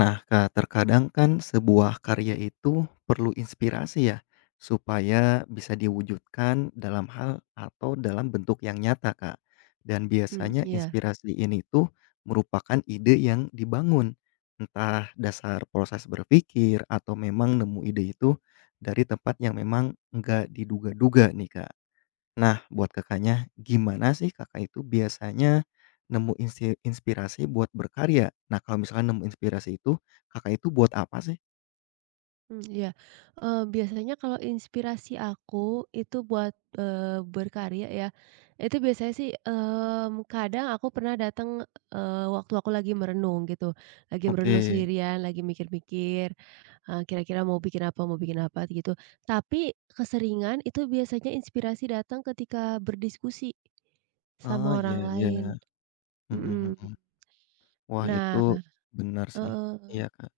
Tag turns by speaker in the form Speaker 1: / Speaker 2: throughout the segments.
Speaker 1: Nah, Kak, terkadang kan sebuah karya itu perlu inspirasi ya, supaya bisa diwujudkan dalam hal atau dalam bentuk yang nyata, Kak. Dan
Speaker 2: Mmm,
Speaker 1: biasanya
Speaker 2: iya,
Speaker 1: inspirasi ini tuh merupakan ide yang dibangun, entah dasar proses berpikir atau memang nemu ide itu dari tempat yang memang nggak diduga-duga nih, Kak. Nah, buat Kakaknya, gimana sih Kakak itu biasanya nemu inspirasi buat berkarya? Nah, kalau misalkan nemu inspirasi itu, Kakak itu buat apa sih?
Speaker 2: iya. Biasanya kalau inspirasi aku itu buat, berkarya ya, itu biasanya sih, kadang aku pernah datang, waktu aku lagi merenung gitu, lagi
Speaker 1: Oke.
Speaker 2: merenung sendirian, lagi mikir-mikir, kira-kira mau bikin apa gitu. Tapi keseringan itu biasanya inspirasi datang ketika berdiskusi sama
Speaker 1: Oh, iya
Speaker 2: orang lain,
Speaker 1: iya. Mhm
Speaker 2: mhm.
Speaker 1: mhm. Wah, itu
Speaker 2: Nah,
Speaker 1: benar sih.
Speaker 2: heeh.
Speaker 1: Iya, Kak.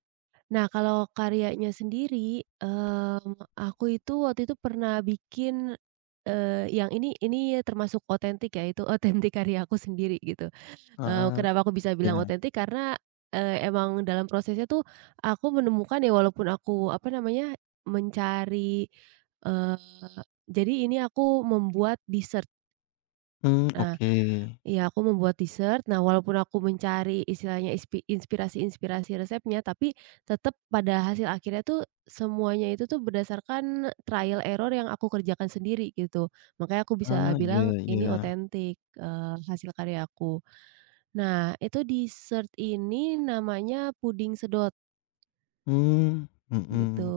Speaker 2: Nah, kalau karyanya sendiri, aku itu waktu itu pernah bikin, yang ini termasuk otentik ya, itu otentik karya aku sendiri gitu. Eee,
Speaker 1: Heeh,
Speaker 2: kenapa aku bisa bilang
Speaker 1: iya.
Speaker 2: otentik karena, emang dalam prosesnya tuh aku menemukan ya walaupun aku apa namanya, mencari, eee, jadi ini aku membuat dessert.
Speaker 1: Mmm,
Speaker 2: Nah,
Speaker 1: oke.
Speaker 2: iya, aku membuat dessert. Nah, walaupun aku mencari istilahnya inspirasi-inspirasi resepnya, tapi tetap pada hasil akhirnya tuh semuanya itu tuh berdasarkan trial error yang aku kerjakan sendiri gitu. Makanya aku bisa
Speaker 1: Ah, iya
Speaker 2: bilang
Speaker 1: iya.
Speaker 2: ini otentik, hasil karya aku. Nah, itu dessert ini namanya puding sedot
Speaker 1: Mmm,
Speaker 2: gitu.
Speaker 1: mhm.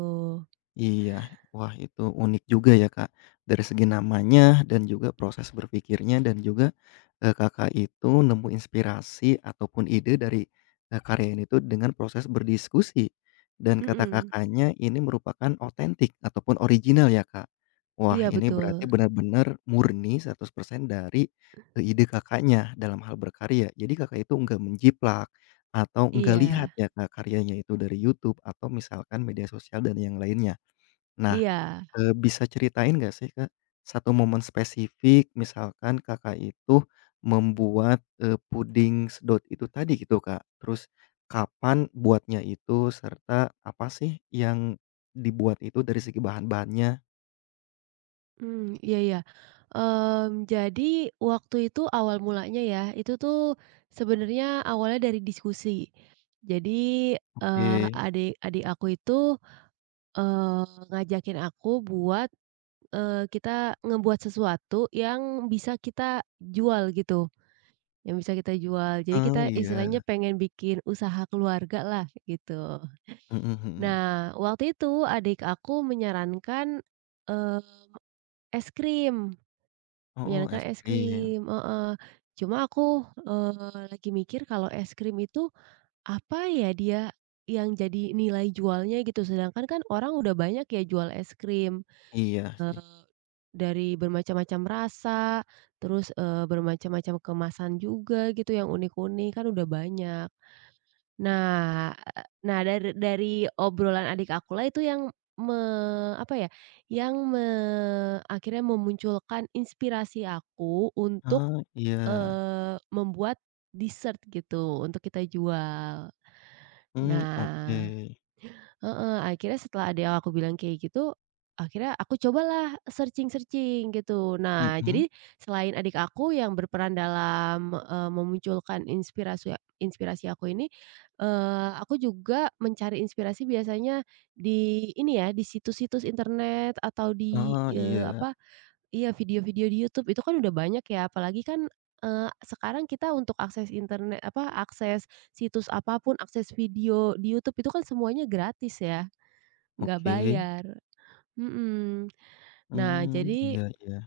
Speaker 1: Iya, wah itu unik juga ya Kak, dari segi namanya dan juga proses berpikirnya dan juga, Kakak itu nemu inspirasi ataupun ide dari, karya ini tuh dengan proses berdiskusi, dan kata
Speaker 2: Mhm.
Speaker 1: Kakaknya ini merupakan otentik ataupun original ya Kak? Wah
Speaker 2: Iya
Speaker 1: ini
Speaker 2: betul.
Speaker 1: berarti benar-benar murni 100% dari, ide Kakaknya dalam hal berkarya jadi Kakak itu nggak menjiplak, atau nggak lihat
Speaker 2: Iya.
Speaker 1: ya Kak karyanya itu dari YouTube atau misalkan media sosial dan yang lainnya. Nah,
Speaker 2: Iya.
Speaker 1: bisa ceritain nggak sih, Kak, satu momen spesifik misalkan Kakak itu membuat, puding sedot itu tadi gitu, Kak. Terus kapan buatnya itu serta apa sih yang dibuat itu dari segi bahan-bahannya?
Speaker 2: Iya iya. Jadi waktu itu awal mulanya ya, itu tuh sebenarnya awalnya dari diskusi. Jadi,
Speaker 1: Oke.
Speaker 2: adik adik aku itu, eee, ngajakin aku buat, kita ngebuat sesuatu yang bisa kita jual gitu, yang bisa kita jual. Jadi kita
Speaker 1: Oh,
Speaker 2: istilahnya
Speaker 1: iya.
Speaker 2: pengen bikin usaha keluarga lah gitu.
Speaker 1: Mhm mhm.
Speaker 2: Nah, waktu itu adik aku menyarankan, eee, es krim.
Speaker 1: Oh,
Speaker 2: Menyarankan
Speaker 1: es
Speaker 2: es
Speaker 1: krim.
Speaker 2: krim, heeh. Cuma aku, lagi mikir kalau es krim itu, apa ya dia yang jadi nilai jualnya gitu, sedangkan kan orang udah banyak ya jual es krim,
Speaker 1: Iya sih.
Speaker 2: eee, dari bermacam-macam rasa, terus, bermacam-macam kemasan juga gitu yang unik-unik, kan udah banyak. Nah, dari obrolan adik akulah itu yang me apa ya, yang akhirnya memunculkan inspirasi aku untuk
Speaker 1: Oh, iya.
Speaker 2: membuat dessert gitu untuk kita jual.
Speaker 1: Mmm, oke.
Speaker 2: Nah, heeh, akhirnya setelah ada yang aku bilang kayak gitu, akhirnya aku cobalah searching-searching gitu. Nah,
Speaker 1: Mhm.
Speaker 2: jadi selain adik aku yang berperan dalam, memunculkan inspirasi inspirasi aku ini, aku juga mencari inspirasi biasanya di ini ya, di situs-situs internet atau di,
Speaker 1: Oh, iya.
Speaker 2: apa. Iya, video-video di YouTube itu kan udah banyak ya, apalagi kan, sekarang kita untuk akses internet apa, akses situs apapun akses video di YouTube itu kan semuanya gratis ya, nggak
Speaker 1: Oke.
Speaker 2: bayar. Mhm. Nah
Speaker 1: Mmm,
Speaker 2: jadi
Speaker 1: iya iya.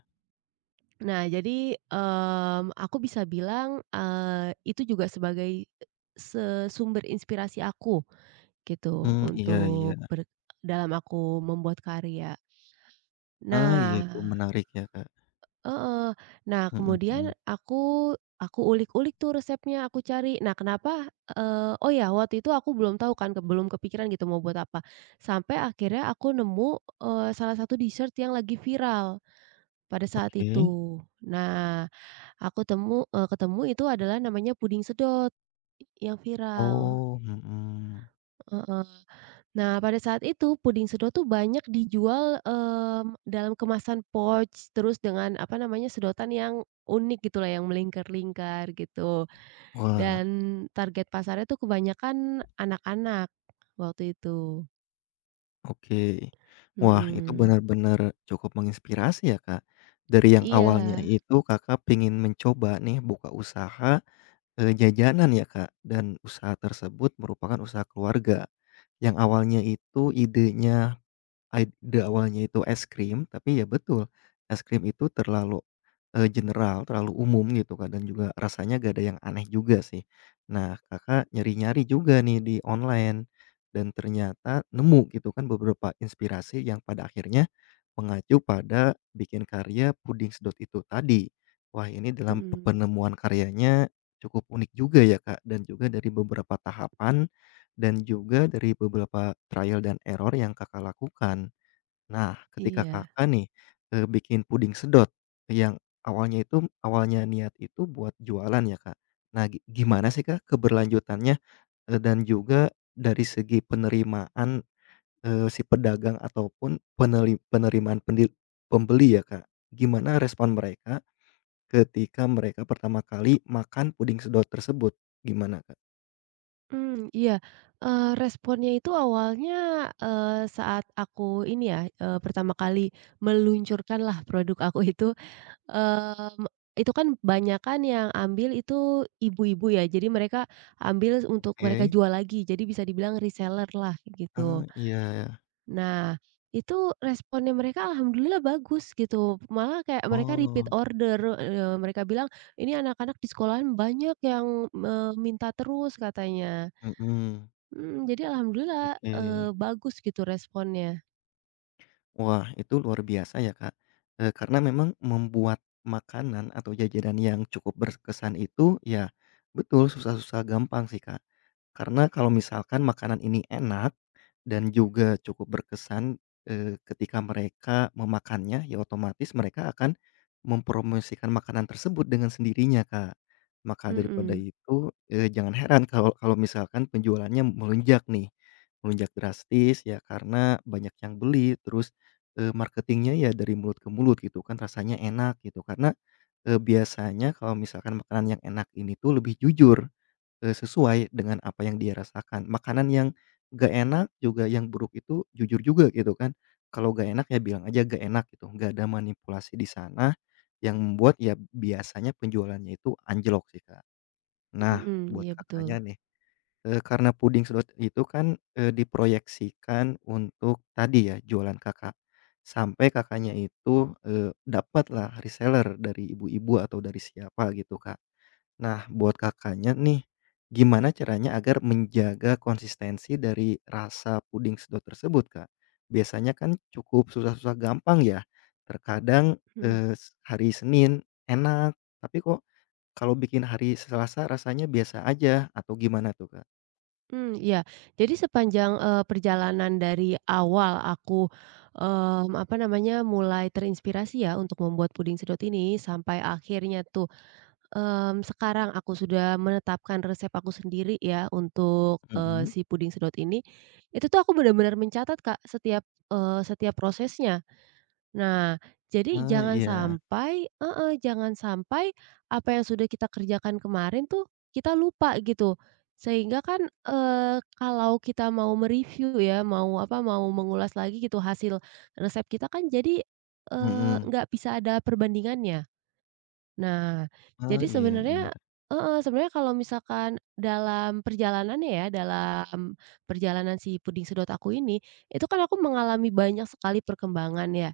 Speaker 2: nah jadi, aku bisa bilang, itu juga sebagai sumber inspirasi aku gitu,
Speaker 1: Mmm, iya iya.
Speaker 2: untuk ber dalam aku membuat karya.
Speaker 1: Ah, iya itu
Speaker 2: Nah,
Speaker 1: menarik ya, Kak.
Speaker 2: heeh. Nah,
Speaker 1: Mhm
Speaker 2: kemudian
Speaker 1: mhm.
Speaker 2: aku ulik-ulik tuh resepnya, aku cari. Nah, kenapa, oh ya, waktu itu aku belum tahu kan, belum kepikiran gitu mau buat apa. Sampai akhirnya aku nemu, salah satu dessert yang lagi viral pada saat
Speaker 1: Oke.
Speaker 2: itu. Nah, aku ketemu itu adalah namanya puding sedot, yang viral.
Speaker 1: Oh, mhm.
Speaker 2: Heeh. Nah, pada saat itu puding sedot tuh banyak dijual, dalam kemasan pouch, terus dengan apa namanya, sedotan yang unik gitulah, yang melingkar-lingkar gitu,
Speaker 1: Wah,
Speaker 2: dan target pasarnya tuh kebanyakan anak-anak waktu itu.
Speaker 1: oke. Wah, itu
Speaker 2: Mhm.
Speaker 1: benar-benar cukup menginspirasi ya, Kak. Dari yang
Speaker 2: Iya,
Speaker 1: awalnya itu Kakak pengen mencoba nih buka usaha, jajanan ya, Kak, dan usaha tersebut merupakan usaha keluarga. Yang awalnya itu idenya Ide awalnya itu es krim, tapi ya betul, es krim itu terlalu, general, terlalu umum gitu Kak, dan juga rasanya gak ada yang aneh juga sih. Nah Kakak nyari-nyari juga nih di online, dan ternyata nemu gitu kan beberapa inspirasi yang pada akhirnya mengacu pada bikin karya puding sedot itu tadi. Wah ini dalam pe
Speaker 2: mhm,
Speaker 1: penemuan karyanya cukup unik juga ya Kak, dan juga dari beberapa tahapan, dan juga dari beberapa trial dan error yang Kakak lakukan. Nah, ketika
Speaker 2: iya.
Speaker 1: Kakak nih, bikin puding sedot yang awalnya niat itu buat jualan ya, Kak. Nah, gimana sih, Kak, keberlanjutannya, dan juga dari segi penerimaan, si pedagang ataupun penerimaan pembeli ya, Kak. Gimana respon mereka ketika mereka pertama kali makan puding sedot tersebut? Gimana, Kak?
Speaker 2: Iya, responnya itu awalnya, eee, saat aku ini ya, pertama kali meluncurkan lah produk aku itu. Mmm, itu kan banyakan yang ambil itu ibu-ibu ya, jadi mereka ambil untuk mereka
Speaker 1: Oke.
Speaker 2: jual lagi, jadi bisa dibilang reseller lah, gitu.
Speaker 1: Ah, iya.
Speaker 2: Nah, itu responnya mereka alhamdulillah bagus gitu, malah kayak mereka repeat
Speaker 1: Oh,
Speaker 2: order, mereka bilang, "Ini anak-anak di sekolahan banyak yang, minta terus," katanya.
Speaker 1: mhm,
Speaker 2: Mhm, jadi alhamdulillah,
Speaker 1: oke.
Speaker 2: bagus gitu responnya.
Speaker 1: Wah, itu luar biasa ya, Kak, karena memang membuat makanan atau jajanan yang cukup berkesan itu ya betul susah-susah gampang sih, Kak. Karena kalau misalkan makanan ini enak dan juga cukup berkesan, ketika mereka memakannya, ya otomatis mereka akan mempromosikan makanan tersebut dengan sendirinya, Kak. Maka daripada
Speaker 2: Mhm,
Speaker 1: itu, jangan heran kalau kalau misalkan penjualannya melonjak nih, melonjak drastis ya karena banyak yang beli. Terus marketingnya ya dari mulut ke mulut gitu kan rasanya enak gitu karena, biasanya kalau misalkan makanan yang enak ini tuh lebih jujur, sesuai dengan apa yang dia rasakan. Makanan yang gak enak juga yang buruk itu jujur juga gitu kan, kalau gak enak ya bilang aja gak enak gitu, nggak ada manipulasi di sana, yang membuat ya biasanya penjualannya itu anjlok sih, Kak. Nah,
Speaker 2: mhm,
Speaker 1: buat
Speaker 2: iya betul.
Speaker 1: Kakaknya nih, karena puding sedot itu kan, diproyeksikan untuk tadi ya, jualan Kakak. Sampai Kakaknya itu, dapatlah reseller dari ibu-ibu atau dari siapa gitu, Kak. Nah, buat Kakaknya nih, gimana caranya agar menjaga konsistensi dari rasa puding sedot tersebut, Kak? Biasanya kan cukup susah-susah gampang ya. Terkadang,
Speaker 2: Mhm.
Speaker 1: hari Senin enak, tapi kok kalau bikin hari Selasa rasanya biasa aja, atau gimana tuh, Kak?
Speaker 2: Hmm, iya. Jadi sepanjang, perjalanan dari awal aku, apa namanya, mulai terinspirasi ya untuk membuat puding sedot ini sampai akhirnya tuh, sekarang aku sudah menetapkan resep aku sendiri ya untuk,
Speaker 1: Mhm.
Speaker 2: si puding sedot ini, itu tuh aku benar-benar mencatat, Kak, setiap prosesnya. Nah, jadi
Speaker 1: Ah,
Speaker 2: jangan
Speaker 1: iya,
Speaker 2: sampai eh jangan sampai apa yang sudah kita kerjakan kemarin tuh kita lupa gitu. Sehingga kan, kalau kita mau mereview ya, mau apa, mau mengulas lagi gitu hasil resep kita kan jadi,
Speaker 1: mhm.
Speaker 2: nggak bisa ada perbandingannya. Nah,
Speaker 1: Ah,
Speaker 2: jadi
Speaker 1: iya iya,
Speaker 2: sebenarnya kalau misalkan dalam perjalanannya ya, dalam perjalanan si puding sedot aku ini, itu kan aku mengalami banyak sekali perkembangan ya.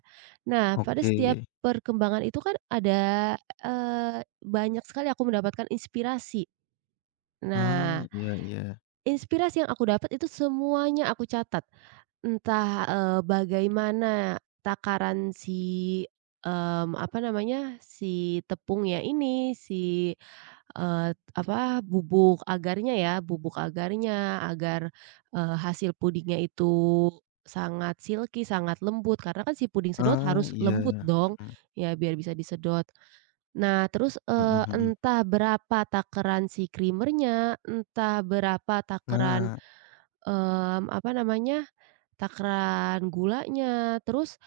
Speaker 2: Nah, pada
Speaker 1: oke.
Speaker 2: setiap perkembangan itu kan ada, banyak sekali aku mendapatkan inspirasi.
Speaker 1: Ah,
Speaker 2: Nah,
Speaker 1: iya iya.
Speaker 2: inspirasi yang aku dapat itu semuanya aku catat. Entah, bagaimana takaran si, apa namanya, si tepungnya ini, si, eee, apa, bubuk agarnya agar, hasil pudingnya itu sangat silky, sangat lembut, karena kan si puding sedot
Speaker 1: Ah,
Speaker 2: harus
Speaker 1: iya,
Speaker 2: lembut dong,
Speaker 1: mhm
Speaker 2: ya biar bisa disedot. Nah terus,
Speaker 1: mhm mhm.
Speaker 2: entah berapa takaran si creamernya entah berapa takaran,
Speaker 1: Nah,
Speaker 2: apa namanya, takaran gulanya, terus,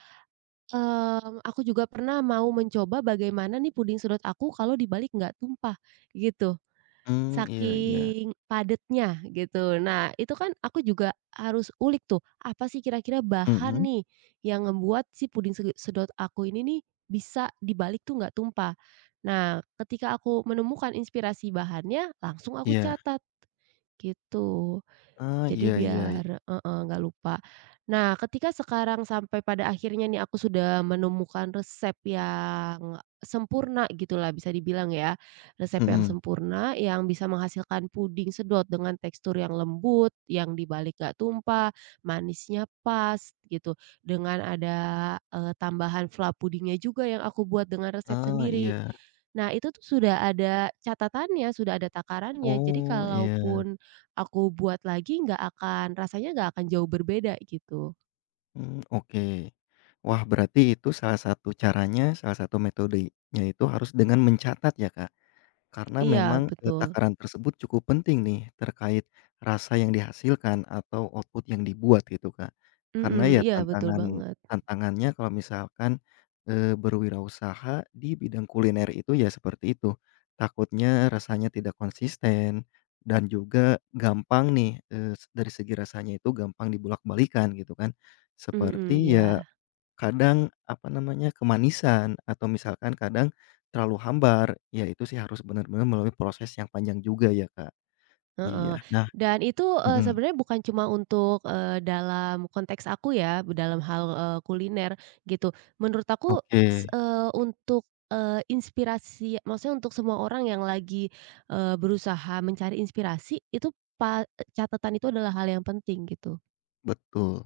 Speaker 2: aku juga pernah mau mencoba bagaimana nih puding sedot aku kalau dibalik nggak tumpah, gitu.
Speaker 1: mmm, iya iya,
Speaker 2: Saking padatnya, gitu. Nah, itu kan aku juga harus ulik tuh, apa sih kira-kira bahan
Speaker 1: mhm,
Speaker 2: nih yang membuat si puding sedot aku ini nih bisa dibalik tuh nggak tumpah. Nah, ketika aku menemukan inspirasi bahannya, langsung aku
Speaker 1: iya.
Speaker 2: catat, gitu.
Speaker 1: Ah,
Speaker 2: Jadi
Speaker 1: iya iya,
Speaker 2: biar nggak lupa. Nah, ketika sekarang sampai pada akhirnya nih aku sudah menemukan resep yang sempurna gitulah bisa dibilang ya. Resep yang
Speaker 1: mhm.
Speaker 2: sempurna yang bisa menghasilkan puding sedot dengan tekstur yang lembut, yang dibalik nggak tumpah, manisnya pas gitu. Dengan ada, tambahan fla pudingnya juga yang aku buat dengan resep
Speaker 1: Ah,
Speaker 2: sendiri.
Speaker 1: iya.
Speaker 2: Nah, itu tuh sudah ada catatannya, sudah ada takarannya. Jadi
Speaker 1: Oh, iya,
Speaker 2: kalaupun aku buat lagi nggak akan rasanya nggak akan jauh berbeda gitu.
Speaker 1: mmm, oke. Wah, berarti itu salah satu caranya, salah satu metodenya itu harus dengan mencatat ya, Kak? Karena
Speaker 2: Iya
Speaker 1: memang,
Speaker 2: betul,
Speaker 1: takaran tersebut cukup penting nih terkait rasa yang dihasilkan atau output yang dibuat gitu, Kak. Karena
Speaker 2: mhm,
Speaker 1: ya
Speaker 2: iya betul
Speaker 1: tantangan
Speaker 2: banget,
Speaker 1: tantangannya kalau misalkan, berwirausaha di bidang kuliner itu ya seperti itu, takutnya rasanya tidak konsisten dan juga gampang nih, dari segi rasanya itu gampang dibulak balikan gitu kan.
Speaker 2: mhm,
Speaker 1: Seperti ya
Speaker 2: iya,
Speaker 1: kadang, apa namanya, kemanisan atau misalkan kadang terlalu hambar, ya itu sih harus benar-benar melalui proses yang panjang juga ya, Kak.
Speaker 2: heeh.
Speaker 1: Iya, nah
Speaker 2: Dan itu,
Speaker 1: mhm,
Speaker 2: sebenarnya bukan cuma untuk, dalam konteks aku ya, dalam hal, kuliner gitu. Menurut aku
Speaker 1: oke,
Speaker 2: untuk, inspirasi maksudnya untuk semua orang yang lagi, berusaha mencari inspirasi itu pa e catatan itu adalah hal yang penting gitu,
Speaker 1: betul.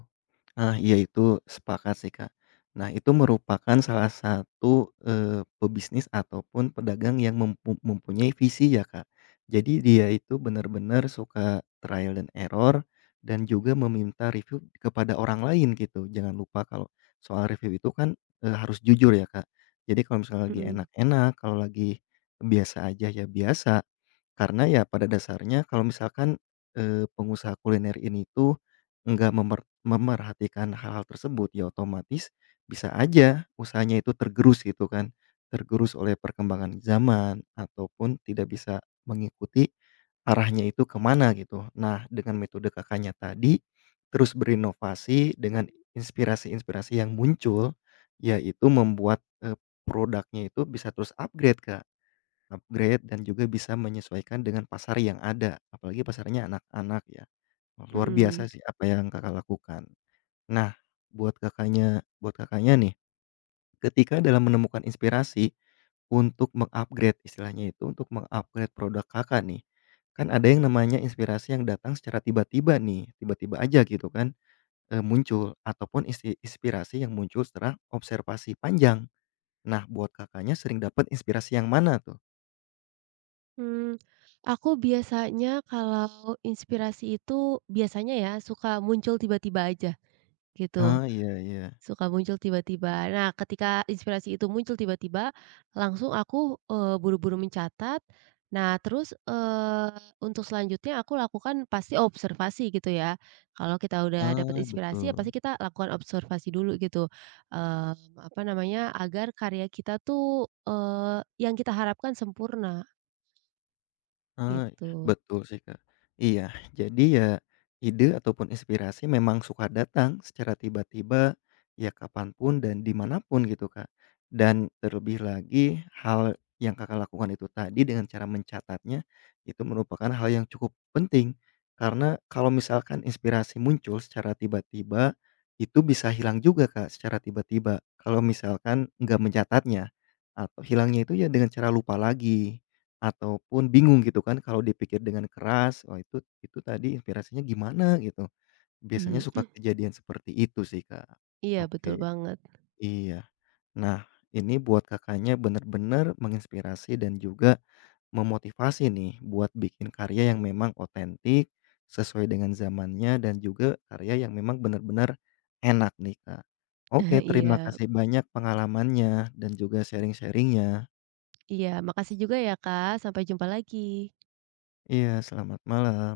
Speaker 1: Ah, iya itu sepakat sih, Kak. Nah, itu merupakan salah satu, pebisnis ataupun pedagang yang mempunyai visi ya, Kak. Jadi dia itu benar-benar suka trial and error dan juga meminta review kepada orang lain gitu. Jangan lupa kalau soal review itu kan, harus jujur ya, Kak. Jadi kalau misalnya lagi
Speaker 2: mhm,
Speaker 1: enak-enak, kalau lagi biasa aja ya biasa, karena ya pada dasarnya kalau misalkan, pengusaha kuliner ini tuh nggak memerhatikan hal-hal tersebut, ya otomatis bisa aja usahanya itu tergerus gitu kan, tergerus oleh perkembangan zaman ataupun tidak bisa mengikuti arahnya itu kemana gitu. Nah, dengan metode Kakaknya tadi, terus berinovasi dengan inspirasi-inspirasi yang muncul, ya itu membuat, eee, produknya itu bisa terus upgrade, Kak. Upgrade dan juga bisa menyesuaikan dengan pasar yang ada, apalagi pasarnya anak-anak ya. Wah, luar
Speaker 2: mhm.
Speaker 1: biasa sih apa yang Kakak lakukan. Nah, buat Kakaknya nih, ketika dalam menemukan inspirasi untuk mengupgrade istilahnya itu, untuk mengupgrade produk Kakak nih, kan ada yang namanya inspirasi yang datang secara tiba-tiba nih, tiba-tiba aja gitu kan, muncul ataupun inspirasi yang muncul setelah observasi panjang. Nah, buat Kakaknya sering dapat inspirasi yang mana tuh?
Speaker 2: Hmm, aku biasanya kalau inspirasi itu biasanya ya suka muncul tiba-tiba aja gitu,
Speaker 1: Ah, iya iya.
Speaker 2: suka muncul tiba-tiba. Nah, ketika inspirasi itu muncul tiba-tiba, langsung aku, buru-buru mencatat. Nah, terus, untuk selanjutnya aku lakukan pasti observasi gitu ya. Kalau kita udah dapat
Speaker 1: Ah,
Speaker 2: inspirasi ya pasti
Speaker 1: betul.
Speaker 2: kita lakukan observasi dulu gitu, apa namanya, agar karya kita tuh, yang kita harapkan sempurna,
Speaker 1: Ah,
Speaker 2: gitu.
Speaker 1: betul sih, Kak. Iya, jadi ya ide ataupun inspirasi memang suka datang secara tiba-tiba, ya kapanpun dan dimanapun gitu, Kak. Dan terlebih lagi hal yang Kakak lakukan itu tadi dengan cara mencatatnya, itu merupakan hal yang cukup penting. Karena kalau misalkan inspirasi muncul secara tiba-tiba, itu bisa hilang juga, Kak, secara tiba-tiba. Kalau misalkan nggak mencatatnya, atau hilangnya itu ya dengan cara lupa lagi. Ataupun bingung gitu kan kalau dipikir dengan keras, wah itu tadi inspirasinya gimana gitu. Biasanya suka
Speaker 2: Mhm,
Speaker 1: kejadian seperti itu sih, Kak.
Speaker 2: iya betul
Speaker 1: Oke,
Speaker 2: banget.
Speaker 1: iya. Nah, ini buat Kakaknya benar-benar menginspirasi dan juga memotivasi nih buat bikin karya yang memang otentik, sesuai dengan zamannya dan juga karya yang memang benar-benar enak nih, Kak. Oke, terima
Speaker 2: Iya
Speaker 1: kasih banyak pengalamannya dan juga sharing sharingnya.
Speaker 2: iya, makasih juga ya, Kak, sampai jumpa lagi.
Speaker 1: Iya, selamat malam.